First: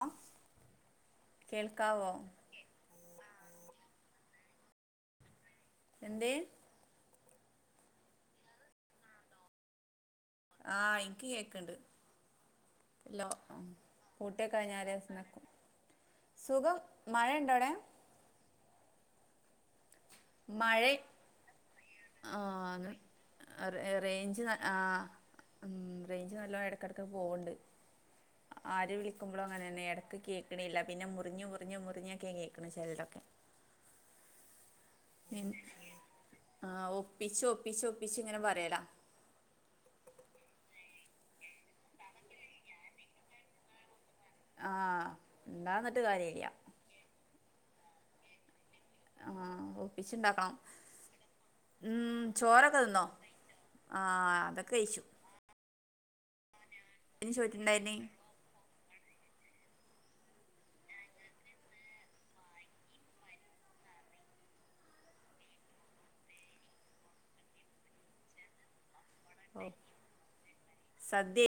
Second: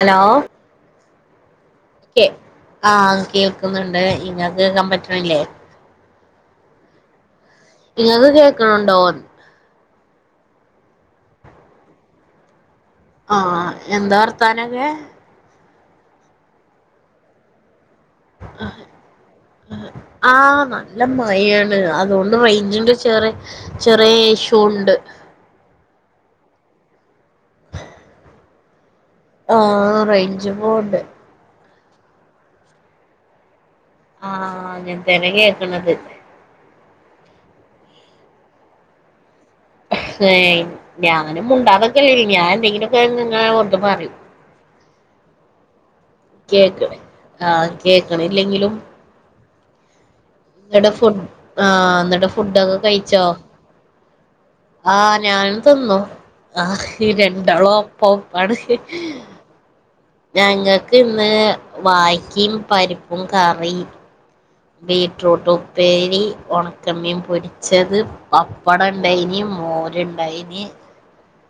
Hello കേൾക്കാവോ കെ ആഹ് കേൾക്കുന്നുണ്ട് ഇങ്ങക്ക് കേക്കാൻ പറ്റ്ണില്ലേ? എന്തേ? ഇങ്ങക്ക് കേക്ക്ണ് ണ്ടോ? ആഹ് ഇക്ക് കേക്ക്ണ്ട്. ല്ലോ ആഹ് എന്താ കൂട്ടിയ വർത്താനൊക്കെ കഴിഞ്ഞര [unintelligible] സുഖം മഴണ്ടോ അവ്ടെ? ആഹ് ആഹ് ആഹ് മഴ നല്ല മഴയാണ് അതുകൊണ്ട് ആഹ് റേഞ്ചിന്റെ ചെറെ ചെറിയെ റേഞ്ച് ഇഷു ഉണ്ട്. ആഹ് റേഞ്ച് നല്ലോം എടക്കെടക്കൊക്കെ പോവ്ണ്ട്. ആര് വിളികുമ്പളും അങ്ങനെന്നെ ആഹ് എടക്ക് റേഞ്ച് കേക്ക്ണില്ല പോണ്ട് പിന്നെ മുറിഞ് മുറിഞ് മുറിഞ്ഞൊക്കെ കേക്ക്ണെ ചെൽതൊക്കെ. ആഹ് അങ്ങ പിന്ന് ആഹ് ഒപ്പിച്ച് ഒപ്പിച്ച് ഒപ്പിച്ച് ഇങ്ങനെ പറയലാ ഏ ഞാനും മുണ്ടാതെക്കെലേയ്നിം ഞാൻ എന്തെങ്കിലൊക്കെ ഇങ്ങനെ ഓർത്ത് പറയും ആഹ് മുണ്ടന്നിട്ട് കാര്യല്ല ക്ക്ണ് ആ കേൾക്ക്‌ണില്ലെങ്കിലും ആഹ് ഒപ്പിച്ച്ണ്ടാക്കണം ഇന്ന്ട്ട് ഫുഡ് ആഹ് ഇന്ന്ട്ട് ഫുഡൊക്കെ തിന്നോ കഴിച്ചോ? ആഹ് അതൊക്കെ ആ കഴിച്ചു ഞാനും തിന്നു ആഹ് ഈ എന്ത് രണ്ടാളും ചോറ്റുണ്ടായിന് ഒപ്പം ഒപ്പാണ് ഞങ്ങക്ക് ഇന്ന് വായക്കിം, പരിപ്പും കറി ബീട്രൂട്ട് ഉപ്പേരി, ഒണക്കമ്മീൻ പൊരിച്ചത് പപ്പട ഇണ്ടായിനിം മോര് ഇണ്ടായിനിം സദ്യ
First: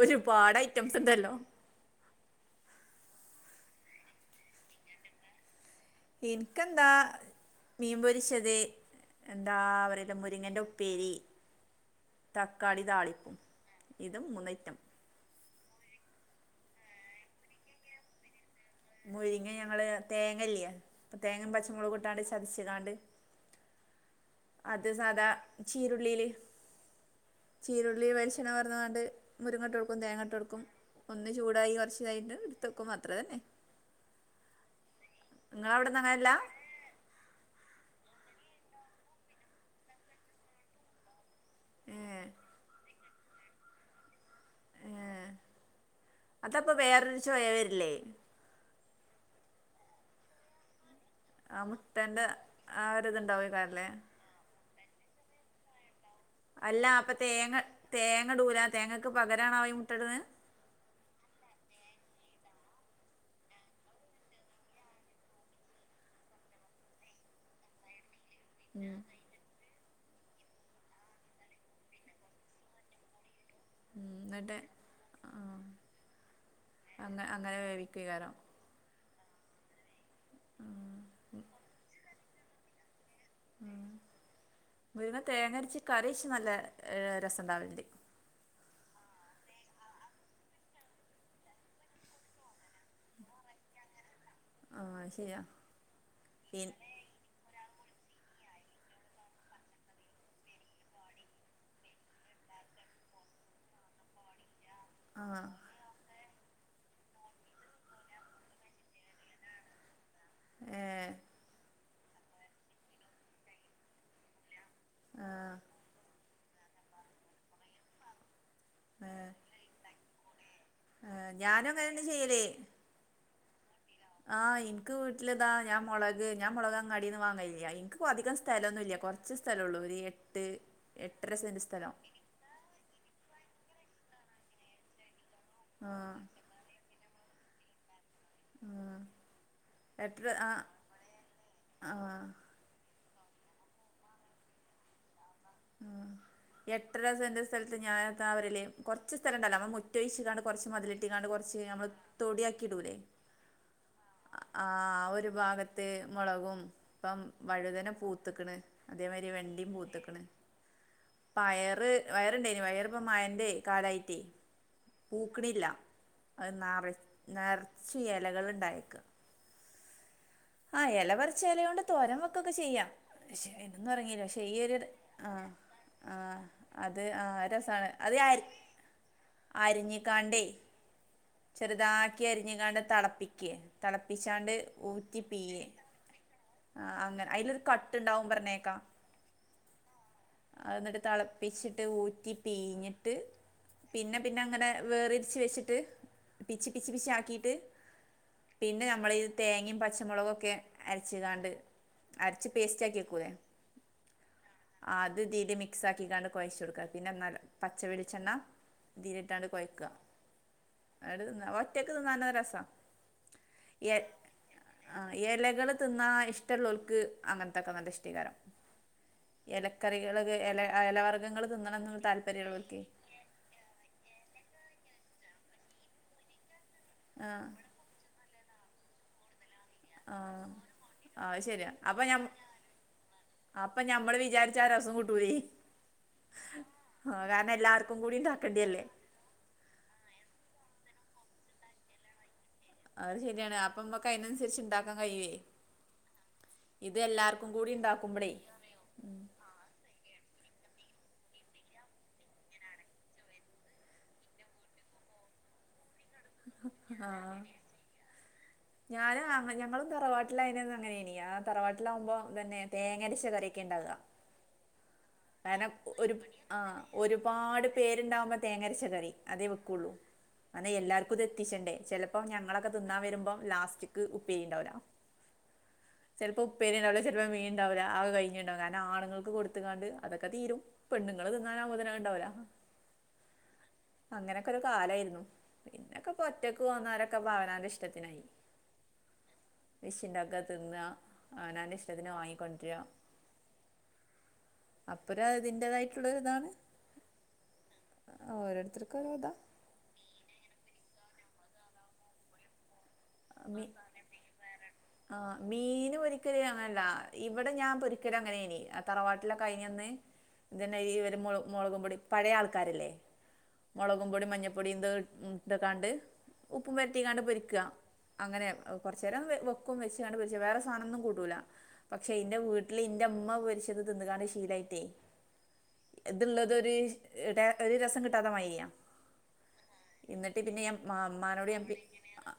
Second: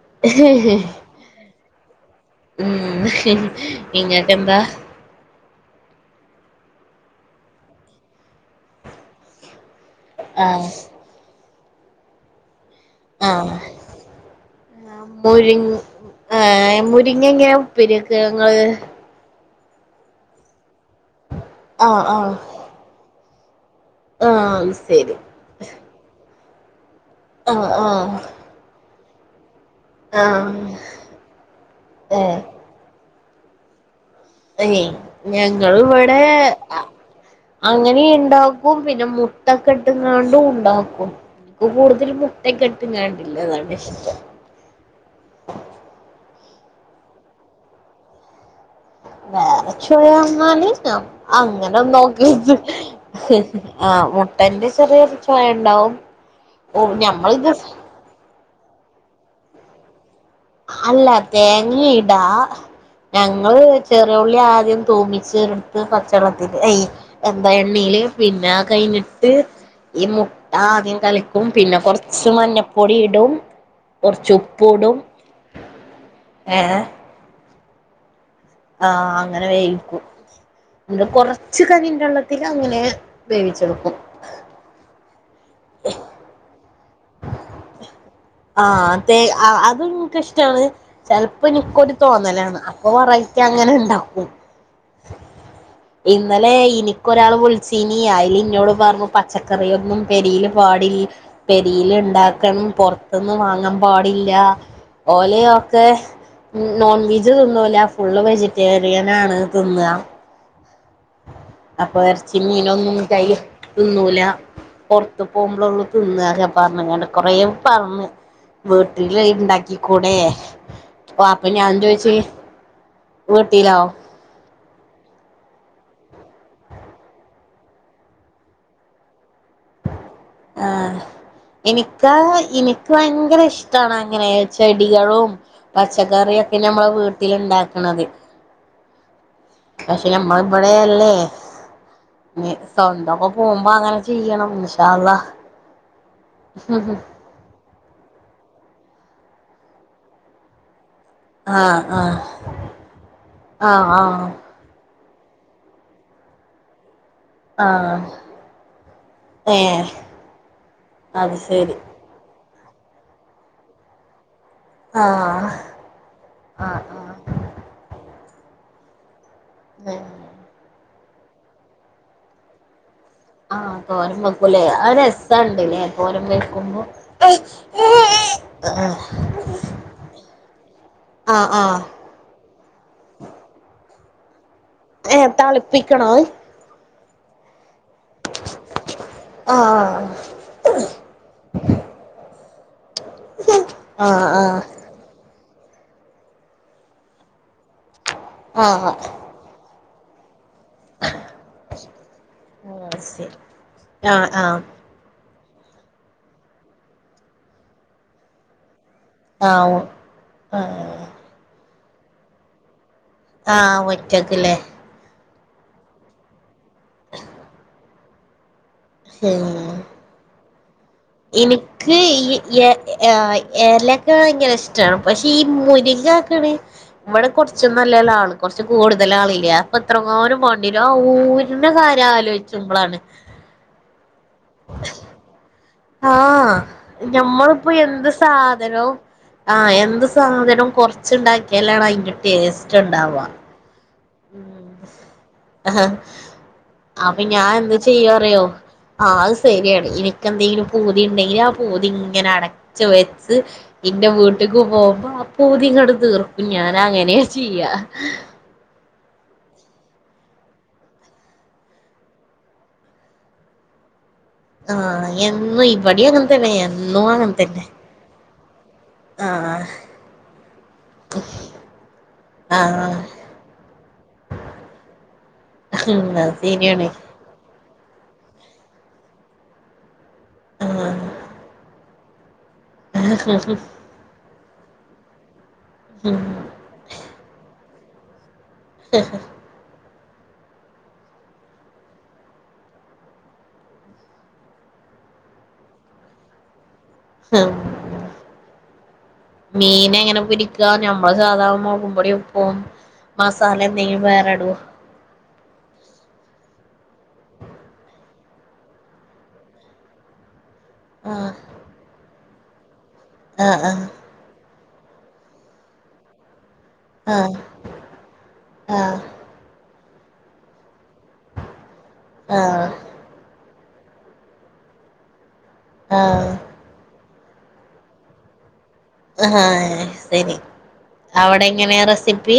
ഒരുപാട് ഐറ്റംസ് ണ്ടല്ലോ? ഉം ഇങ്ങക്കെന്താ എനിക്കെന്താ മീൻപൊരിച്ചത് എന്താ പറയ മുരിങ്ങന്റെ ആഹ് ഉപ്പേരി, തക്കാളി താളിപ്പും ഇതും മൂന്നയിറ്റം മുരിങ്ങ് ഏ മുരിങ്ങ എങ്ങനെ ഉപ്പേരി വെക്കങ്ങള് മുരിങ്ങ ഞങ്ങള് തേങ്ങല്ല്യെ തേങ്ങിം പച്ചമുളക് ആഹ് ഇട്ടാണ്ട് ആഹ് ചതിച്ച് ച്ച്ങ്ങാണ്ട് ആഹ് അത് ശരി സാധാ ചീരുള്ളീല് ആഹ് ചീരുള്ളി ആഹ് വെളിച്ചെണ പാർന്നാണ്ട് മുരിങ്ങട്ടൊ ട്ക്കും ആഹ് തേങ്ങട്ടൊട്ക്കും ഒന്ന് ചൂടായി കൊറച്ച് കഴിഞ്ട്ട് ഏഹ് ഇട്ത്തെക്കും അത്രെതന്നെ ല്ലയ് ഞങ്ങള് നിങ്ങളവിടുന്ന് ഇവടെ അങ്ങനെയല്ല അ അങ്ങനിണ്ടാക്കും പിന്നെ മുട്ടക്കട്ട്ങ്ങാണ്ടും ഉണ്ടാക്കും ഇപ്പ കൂട്തൽ ഏഹ് മുട്ടെക്കെട്ട്ങ്ങാണ്ട് ഇല്ലതാണ് ഇഷ്ടം. ഏ അതപ്പൊ വേറൊരു ചോയ വര്ല്ലേ? വേറെ ചോയ അങ്ങാനില്ല ആ മുട്ടന്റെ അങ്ങനെന്നോക്കിയ ആ പിന്നെ ഒരിതുണ്ടാവോയ്ക്കാരല്ലേ ആ മുട്ടന്റെ ചെറിയൊരു ചൊയ ഇണ്ടാവും അല്ല അപ്പൊ തേങ്ങ തേങ്ങടൂല തേങ്ങക്ക് പകരാണ് ആഈ മുട്ടട്ണ്. അല്ല തേങ്ങിടാ ഞങ്ങള് ചെറിയുള്ളി ആദ്യം തൂമിച്ച് എട്ത്ത് പച്ചെള്ളത്തിൽ ഐ. എന്താ എണ്ണീല് പിന്നെ ആ ഉം കഴിഞ്ഞിട്ട് ഈ മുട്ട ആദ്യം കലക്കും പിന്നെ കൊറച്ച് മഞ്ഞപ്പൊടി ഇടും ഉം കൊറച്ചു എന്നിട്ട് ഉപ്പൂടും ആഹ് ഏഹ് അങ്ങെ അങ്ങനെ വേവിക്കയ്ക്കാരം. ആഹ് അങ്ങനെ വേവിക്കും ഇന്ന് കൊറച്ച് കഞ്ഞിന്റള്ളത്തില് അങ്ങനെ വേവിച്ചെട്ക്കും മുര്ങ്ങ തേങ്ങഅര്ച്ച് കറിച്ച് നല്ല ഹ് രസണ്ടാവൽണ്ട്. ആഹ് തേ ആഹ് അതും ഇൻക്കിഷ്റ്റാണ് ചെൽപ്പൊ ഇൻക്കൊര്തോന്നലാണ്. പ്പൊ വെറൈറ്റി അങ്ങനെഇണ്ടാകും ആഹ് അത് ശരിയാ ഇന്നലെ പി ഇനി ക്കൊരാള് വിൾച്ചീനി അയ്ല്ഇന്നോട്പർഞ്ഞു പച്ചക്കറിയൊന്നും പെരീൽ പാടി പെരീല്ണ്ടാക്കണം പൊർത്ത്ന്ന് വാങ്ങംപാടില്ല ആഹ് ഓലെയോ ക്കെ നോൺവിജ് തിന്നൂല ഫുള്ള് വെജിറ്റേറിയനാണ് തിന്ന. ഏഹ് അപ്പൊ എർച്ചിം മീനൊന്നുംകയ്യ് തിന്നൂല പൊർത്ത് ആഹ് പോവുമ്പൊളൊള്ളു തിന്നാ. പർഞ്കാണ്ട് കൊറേ പർഞ് വീട്ടില് ഏഹ് ഇണ്ടാക്കിക്കുടെ. ഓ ഏഹ് അപ്പൊ ഞാനും അങ്ങനെന്നെ ഞാൻചോയ്ച്ച് ചെയ്യല് വീട്ടിലോ. ആഹ് ഇന്ക്ക് വീട്ടില്താ ഞാ മൊളക് ഞാ മൊളക് അങ്ങാടീന്ന് വാങ്ങല്ല്യ ഇൻക്പ്പൊ അധികം സ്ഥലന്നുല്ല കൊർ ച്ച് സ്ഥലള്ളൂ ഒരു എ ആഹ് ഇനിക്കാ ഇനി ക്ക് ഭയങ്കര ഇഷ്ട്ടാണ് അങ്ങനെ ചെടികളും ആഹ് പച്ചക്കറിയൊ പിന്നെ അമ്മളെ വീട്ടിലിണ്ടാക്ക്ണത് ആഹ്. പഷേ എട്ടര നമ്മൾ ആഹ് ഇബടയല്ലേ ആഹ് ഞ് സ്വന്തൊക്കെ പോവുമ്പോ അങ്ങനെചെയ്യണം ഇൻഷാള്ള. ആഹ് എട്ടരസെന്റ് സ് തൽത്ത് ഞാനെത്താവരല് കൊർച്ച് സ്ഥലണ്ടല്ല മ്ളെ മുറ്റൊയ്ച്ച്ക്കാണ്ട് കൊർച്ച് മതില് ട്ട്കാണ്ട് കൊർച്ച് ആഹ് ഞമ്മള് ആഹ് തൊടിയാക്കിഇടൂലേ ആഹ് ആഹ് ഒരു ഭാഗത്ത് മൊളകും പ്പം വഴുതന ആഹ് പൂത്ത്ക്ണ് അതേമാരി ഏഹ് വെണ്ടിംപൂത്ത്ക്ക്ണ് അത് ശരി പയറ് വയറ്ണ്ടേനി പയറ്പ്പം മയന്റെ കാലയ്റ്റെ ആഹ് പൂക്ക്ണില്ല അഹ് നെറ ആഹ് നെറച്ച് എലകള്ണ്ടായേക്ക ഏഹ് ആഹ് എലപർച്ച് എലയോണ്ട് തോരംവെക്കൊക്കെ ചെയ്യാ ഷേ ആഹ് തോരൻ എന്തെന്നറിയൂല പഷേ ഈ വെക്കൂലേ ഒരു അത് ആഹ് രസണ്ട്ല്ലേ തോരൻ ആഹ് വെക്കുമ്പോ അത് ആഹ് രസാണ് അത് ഞാര് ആഹ് അര്ഞ്ഞിക്കാണ്ടേ അഹ് ആഹ് ക്കി അരിഞ്ഞ്ക്കാണ്ട് തളപ്പിക്കേ തളപ്പിച്ചാണ്ട് ഊ ഏഹ് ഉറ്റിപ്പീയേ തളിപ്പിക്കണോ അത് ആഹ് അങ്ങനെ അയിലൊരു കട്ട്ണ്ടാവും പറഞ്ഞേക്കാ ആഹ്ആഹ് അഹ് ന്ന്ട്ട് തെളപ്പിച്ചിട്ട് ഊറ്റി പീഞ്ഞിട്ട് പിന്നെ ആഹ് ആഹ് പിന്നങ്ങനെ വേറിര്ച്ച് വെച്ചിട്ട് പിച്ച് പിച്ചി പിച്ചിആക്കിട്ട് പിന്നെ ആഹ് നമ്മളീ തേങ്ങിം പച്ചമൊള്കൊക്കെ അര്ച്കാണ്ട് അര്ച്ച് ആഹ് പേസ്റ്റാക്കിവെക്കുലെ ശരി ആഹ് ആഹ് അത് തീല് മിക്സാക്കികാണ്ട് കൊയച്ചെട്ക്ക പിന്നെ നല്ല പച്ചവെളിച്ചെണ്ണ തീല്ട്ടാണ്ട് ആഹ് കൊയ്ക ആഹ് അട് ന്ന ഒറ്റക്ക് തിന്നാനു രസാ ആഹ് എ ഒറ്റക്ക്ലെ ആ എലകള് തിന്നാ ഇഷ്ടള്ളോൽക് അങ്ങൻത്തൊക്കെ നല്ല ഇഷ്ട്ടയ്കാരം. എലക്കറികൾക് എല ആ എല വർ ഇന്ക്ക് ഇ എഹ് ഏഹ് എലക്ക ബൈങ്കര ഇഷ്റ്റ പഷേ ഈ മുരിങ്ങാക്ണ് ആ ഇമ്മടെ കൊട്ച്ച് നല്ലേലാള് കൊർച്ച് കൂടുതലാളില്ല്യേ ആ പത്രങ്ങാനും മാണ്ടിലോ ആ ഊര്ണ കാര്യ ആലോയ്ച്ചുമ്പളാണ് അപ്പൊ ഞമ്മള് വിജാരി ച്ച രസംകിട്ടൂലെ ആഹ് ആഹ് കാരണ ഞമ്മളിപ്പോ എന്ത് എല്ലാർക്കുകൂടിണ്ടാക്കണ്ടിര്ലെ സാധനവും ആഹ് എന്ത് സാധനും കൊർച്ച്ണ്ടാക്കിയാലാണ് അയ്ന്റെ ടേസ്റ്റ് അ ഉണ്ടാവുക ശരിയാണ് ആഹ് അപ്പമ്മക്ക് അയിനൻസരിച്ച് ഉം ഇണ്ടാക്കാൻ കഴിയേ ആഹ് ഇത് എല്ലാർക്കും കൂടി ഇണ്ടാക്കുമ്പളേ. ആ അത് സരിയാണ് ഇൻക്കെന്തെങ്കിലും പൂതി ഉണ്ടെങ്കിൽ ആ പൂതിങ്ങനെ അടച്ച് വെ ഇന്റെ വീട്ട്ക്ക് പോകുമ്പോ ആ പൂതിങ്ങട്ട് തീർക്കും ഞാനങ്ങനെ ചെയ്യാ ഹേഹ്‌ ഞാനാ ഞങ്ങളും തറവാട്ടിലായീനന്ന് അങ്ങനേനി ആ തറവാട്ടിലാകുമ്പോ ഇതന്നെ തേങ്ങര്ച്ച കറിയോക്കെണ്ടാവ ആഹ് എന്നും കാരണം ഒ ഇവിടേം ഒരു അങ്ങനെ തന്നെ ആ എന്നും അങ്ങനെ തന്നെ ഒരുപാട് പേര്ണ്ടാവുമ്പ തേങ്ങര്ച്ച കറി. അതെ ആഹ് വെക്കൊള്ളൂ ആന്നേ എല്ലാർക്കും ഇത് എത്തിച്ചണ്ടേ, ചെലപ്പോ ഞങ്ങളൊക്കെ ആഹ് തിന്നാ വരുമ്പം ലാസ്റ്റ്ക് ഉപ്പേരിണ്ടാവൂല. [unintelligible] [unintelligible] ചെൽപ്പോ മീന്ണ്ടാവൂല അ കഴിഞ്ഞിണ്ടാവും കാരണം ആണുങ്ങൾക്ക് കൊടുത്ത്കാണ്ട് ക്കെ തീരും ആഹ് പെണ്ണ്ങ്ങള് തിന്നാനാവുമ്പോത്തിന് അത്ണ്ടാവൂല. [inaudible] അങ്ങനൊക്കെ ഒരു കാലെര്ന്നു ഉം പിന്നൊക്കെപ്പോ ഒറ്റക്ക് പോന്നോരോക്കെ അവനാന്റെഷ്ട്ടത്തിനായി. വെച്ച്ണ്ടാക്ക തിന്ന അവനാന്റഷ്ട്ടത്തിന് വാങ്ങികൊണ്ടര അപ്പര അതിന്റേതായിട്ടുള്ളൊരിതാണ്. ഉം ആ ഓരോരുത്തർക്കും ഓരോതാ. മീനങ്ങനെ പൊരിക്കാ നമ്മള് സാധാ മൊളകും പൊടിം ഉപ്പും. മസാലന്തേ വേറെടോ? ആഹ് മീന് പൊരിക്കല് അങ്ങനല്ല ഇവടെ ഞാൻ പൊരിക്കല് അങ്ങനെനി തറവാട്ടിലൊക്കെ ആയീനന്ന് ഇതന്നെ ഈ ഒരു ആഹ് മുള മുളകും പൊടി പഴയ ആൾക്കാരല്ലേ ആഹ് ആഹ് മൊപൊടിം, മഞ്ഞപ്പൊടിംഇന്ത ഉം ഇട്ട്കാണ്ട് ഉപ്പുംപെരട്ടികാണ്ട് ആഹ് പൊരിക്ക. അങ്ങനെ ആഹ് ആഹ് കൊർചേരം വെ വെക്കും വെച്ച്കാണ്ട് പൊരിച്ച വേറെ സാധനൊന്നും കൂട്ടൂല പക്ഷെ ഇന്റെ ആഹ് വീട്ടില് ഇൻ ന്റെമ്മ പൊരിച്ചത് തിന്ന്കാണ്ട് ശീലായിട്ടെ ആഹ് ഇത്ള്ളതൊരു ഇ ടെ ഒരു രസം കിട്ടാതെമയിയ. ആഹാ സെരി അവിടെങ്ങനെയാ റെസിപ്പി?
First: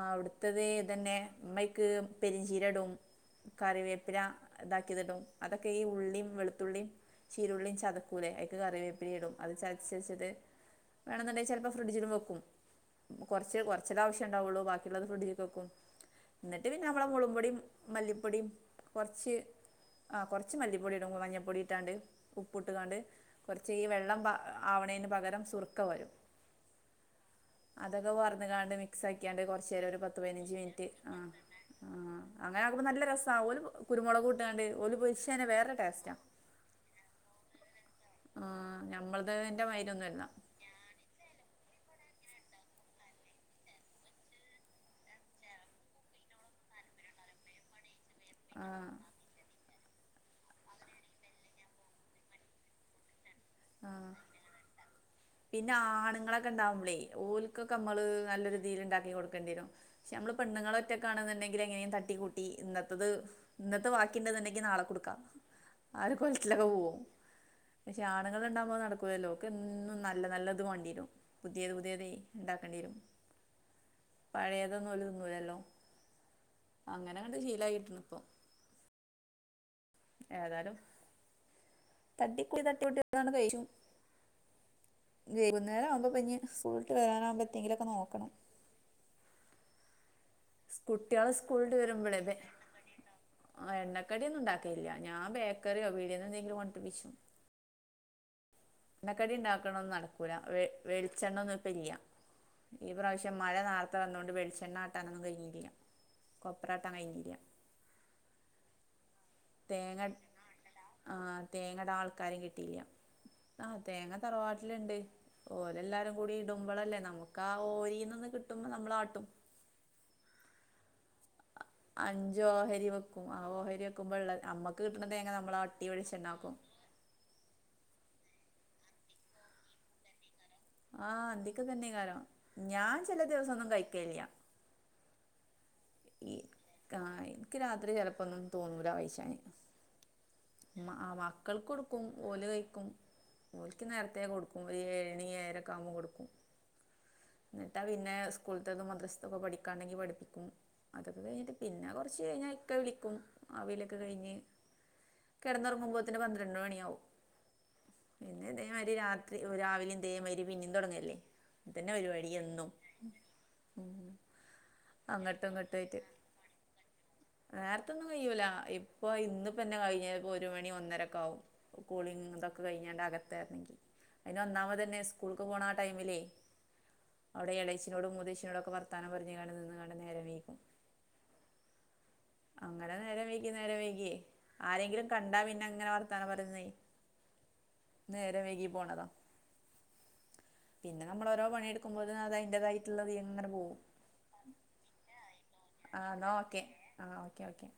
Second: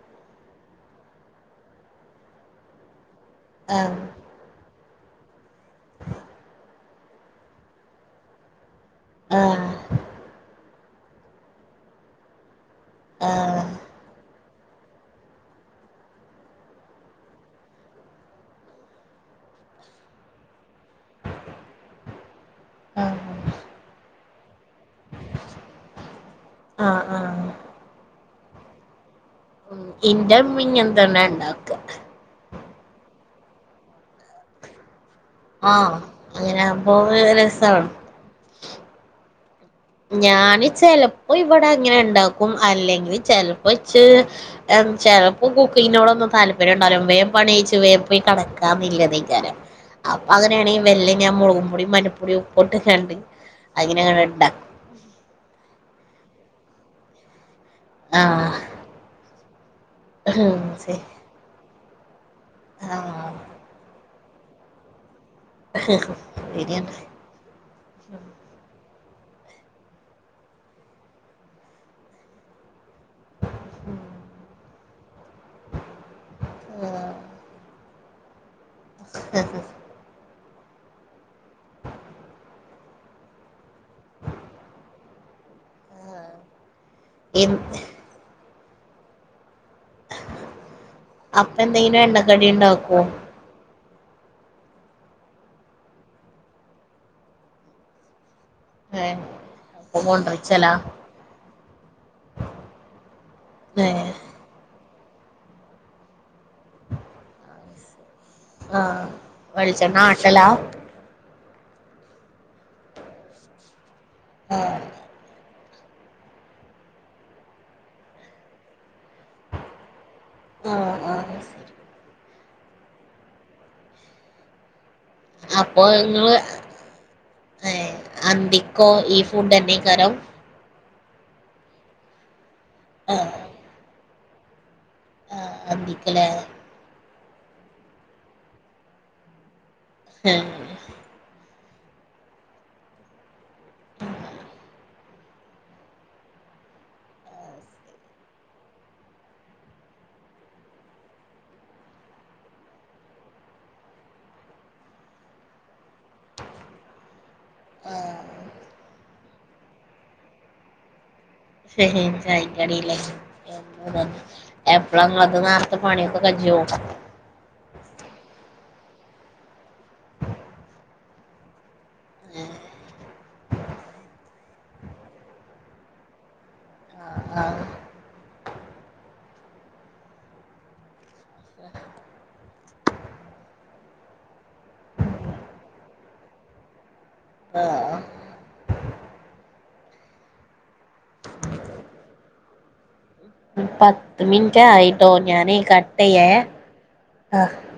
അവ്‌ട്ത്തത് ഇതന്നെ ഇമ്മയ്ക്ക് പെരുംഞ്ചീരടും ആഹ് കറിവേപ്പില ഇതാക്കീയത്ടും അതൊക്കെ ഈ ഉള്ളിം വെളുത്തുള്ളിം ചീരുള്ളിം ചതക്കൂലെ അയ്ക്ക് കറിവേ വേഗം അത് ആഹ് ചര്ച്ച്ച്ചത് വേണന്നുണ്ടേ ചെൽപൊ ഫ്രിഡ്ജിലുംവെക്കും കൊർച്ച് ആഹ് കൊർ [unintelligible] ആവശ്യണ്ടാവുള്ളൂ ബാക്കിള്ളത് ഫ്രഡ്ജിക് വെക്കും. ന്നട്ട് പിന്നെ നമ്മളെ മൊളകുംപൊടിം മല്ലിപൊടിം കൊർച്ച് ആഹ് കൊർച്ച് മല്ലി പൊടിടും മഞ്ഞപ്പൊടിംട്ടാണ്ട് ഉപ്പുട്ട്കാണ്ട് ആഹ് കൊർച്ച്ഈ വെള്ളം പാ ആവ്ണെന് പകരം സുർക്ക പാരും ആഹ് അതൊക്കെ പാർന്ന്കാണ്ട് മിക്സാക്ക്യാണ്ട് കൊർച്ചേരം ഒരു പത്ത് പതിനഞ്ച് ഇന്റെമ്മ മിൻറ്റ് ഇങ്ങൻതന്നെ ആഹ് ഇണ്ടാക്ക ആഹ് അങ്ങനെ ആകുമ്പോ നല്ല രസാ ഓല് കുരുമുളകൂട്ടാണ്ട് ഓല് പൊര് ആഹ് അങ്ങനാകുമ്പോ രസാണ്. ആഹ് ഞമ്മള്ദ് എന്റെവയി ഞാന് ചെലപ്പൊ ഇവടെങ്ങനെ ഇണ്ടാക്കും അല്ലെങ്കി ചെൽപ്പൊച്ച് ചെലപ്പൊ കുക്കിങ്ങിനോടൊന്നും താല്പര്യംണ്ടാവൂല. വേംപണെയ്ച് വേം പോയി ആ കടക്കാവല്യനയിക്കാരം. അപ്പൊ അങ്ങനെയാണെ മെല്ലെ ഞാൻ മൊളക്പൊടിം മഞ്ഞപ്പൊടി ഉപ്പുട്ട്ങ്ങാട്ട് ആ അങ്ങെനെഇണ്ടാക്കും. പിന്നെ ആണ്ങ്ങളൊക്കെ ഇണ്ടാവുമ്പളെ ഓല്. ക്കൊക്കെ നമ്മള് ആഹ് നല്ലൊരുതീല്ണ്ടാക്കി കൊടുക്കെണ്ടിയരും ക്ഷേ അമ്മള് ശരി പെണ്ണുങ്ങളൊറ്റക്കാണ്ന്നുണ്ടെങ്കിൽ എങ്ങനെലും തട്ടി കൂ ഈഇന്നത്തത് ആഹ് ഇന്നത്ത ബാക്കിണ്ട്ന്ന്ണ്ടെങ്കി നാള കൊടുക്കാം. ശരിയാണ് [unintelligible] പക്ഷെ ആ [unintelligible] ഉണ്ടാകുമ്പോ അത് നടക്കൂലല്ലോ ഓക്കെന്നും നല്ല നല്ലത് വാണ്ടിരും. പുതിയത് പുതിയതെയ് ഇണ്ടാക്കണ്ടീരും. പഴേതൊന്നുംഓര് തിന്നൂലല്ലോ. അങ്ങനെങ്ങണ്ട് ശീലായി കിട്ട്ണ്പ്പൊ. ആഹ് ആഹ് ഏതാലും തട്ടിമുട്ടി തട്ടിമുട്ടിയാണ്ട് കഴിച്ചും വൈകുന്നേരം ആവുമ്പോപിന്നി സൂൾട്ട് ഉം. വരാനാവുമ്പോത്തിന് ഇ- ന്തെങ്കിലൊക്കെ നോക്കണം. സ്ക് കുട്ട്യോൾ അപ്പ സ്കൂളിട്ട് എന്തെങ്കിലും വരുംബളെ വെ എണ്ണക്കടി ഉണ്ടാക്കുവോ ആഹ് എണ്ണക്കടിയൊന്നും ഉണ്ടാക്കല്യാ ഞാൻ ബേക്കറിയോ പീട്യേന്ന് എന്തെങ്കിലും കൊണ്ടരിപ്പിച്ചും. ഏ എണ്ണക്കടി ഇണ്ടാക്കണൊന്നും അപ്പൊ നടക്കൂല വെ കൊണ്ടറിച്ചലാ വെളിച്ചെണൊന്നുംപ്പല്യ.. ഈ ഏ പ്രാവശ്യംമഴനേർത്തെ വന്നോണ്ട് വെളിച്ചെണ്ണ ആട്ടാനൊന്നും കയിഞ്ഞില്യ. കൊപ്രാട്ടാൻ കയിഞ്ഞീല്യാ ആഹ് വെളിച്ചെണ്ണ തേങ്ങ ആട്ടലാ ആഹ് തേങ്ങടാൻ ആൾക്കാരെ കിട്ടീല്യാ ആഹ തേങ്ങ ആ തറവാട്ടിലിണ്ട്. ഓലെല്ലാരും കൂടി ഇടുമ്പളല്ലേ നമുക്കാ ആ ഓരീനിന്ന് കിട്ടുമ്പോ നമ്മളാട്ടും ആഹ് ആഹ് അഞ്ച് ഓഹരിവെക്കും ആ ഓഹരി വെക്കുമമ്പൊള്ള അമ്മക്ക് കിട്ടണതേങ്ങ അമ്മള് ആട്ടി വെളിച്ചെണാക്കും ഏഹ് അന്തിക്കോ ഈ ഫുഡനെക്കാരം ആഹ് അന്തിക്കിതന്നെയ്ക്കാരം ഞാൻ ആ ചില ദിവസൊന്നും കഴിക്കല്യ. ആഹ് അതി ആഹ് എക്കിരാത്രി ചെലപ്പൊന്നും തോന്നൂലാ കയ്ച്ചാന്. ഏഹ് ആ മക്കൾക്ക് കൊടുക്കും ഓല് കഴിക്കും. ഓല്ക്ക് നേരത്തെകൊടുക്കും ഒര ഏഴണി ഏഴരക്കാവുമ്പോ കൊടുക്കും ന്നിട്ടാ പിന്നെ സ്കൂളത്തക്കെ മദ്രസ്ത്തൊക്കെ പഠിക്കാണ്ടെങ്കിൽ പഠിപ്പിക്കും അതൊക്കെ കയിഞ്ഞിട്ട് പിന്നെ കൊറച്ച് കയിഞ്ഞാൽ ഇക്ക വിളിക്കും ആ വിളിയൊക്കെ കയിഞ്ഞ്. കെടന്നൊറങ്ങുമ്പോത്തിന് പന്ത്രണ്ട് മണിയാവും. ആ പിന്നെ ഇതേമാരി രാത്രി രാവിലേം ഇതേമാരി പിനേം തൊടങ്ങല്ലേ. ചായക്കടിലെ എപ്പളങ്ങളത് അങ്ങോട്ടും നേരത്തെ പണിയൊക്കെ കജ്ജോ നേരത്തെ ഒന്നുംകയൂല ഇപ്പൊ ഇന്നിപ്പൊന്നെ കയിഞ്ഞേ ഒരുമണി ഒന്നരൊക്കാവും കൂളിം ഏ ഇതൊക്കെ കഴിഞ്ഞാണ്ട്‌ അകത്തെറണെങ്കിൽ. അയിന് ഒന്നാമതന്നെ സ്കൂൾക്ക് പോണാ ടൈമിലേ. ആ ആ അവിടെ എളേച്ചിനോടും മൂത്തച്ചിനോടൊക്കെ വർത്താനം പറഞ്ഞ്ങ്ങാണ്ട് നിന്ന്ങ്ങാണ്ട്‌ നേരം വൈകും [inaudible] അങ്ങന നേരം വൈകി നേരം വൈക്യേ. ആരെങ്കിലും കണ്ടാപിന്നെങ്ങനെ വർത്താനപറഞ്ന്നെ ആഹ് ആഹ്. നേരം വൈകിപോണതാ പിന്നെ നമ്മളോരോ പണിയെടുക്കുമ്പോത്തിന് അത് അയിന്റേതായിട്ടുള്ളയങ്ങനെ പോവും പത്ത്മിന്റായിട്ടോ ഞാനെ ആ കട്ടെയെ എന്നാ ഓക്കെ ആ ഓക്കെ ആഹ്. ഓക്കെ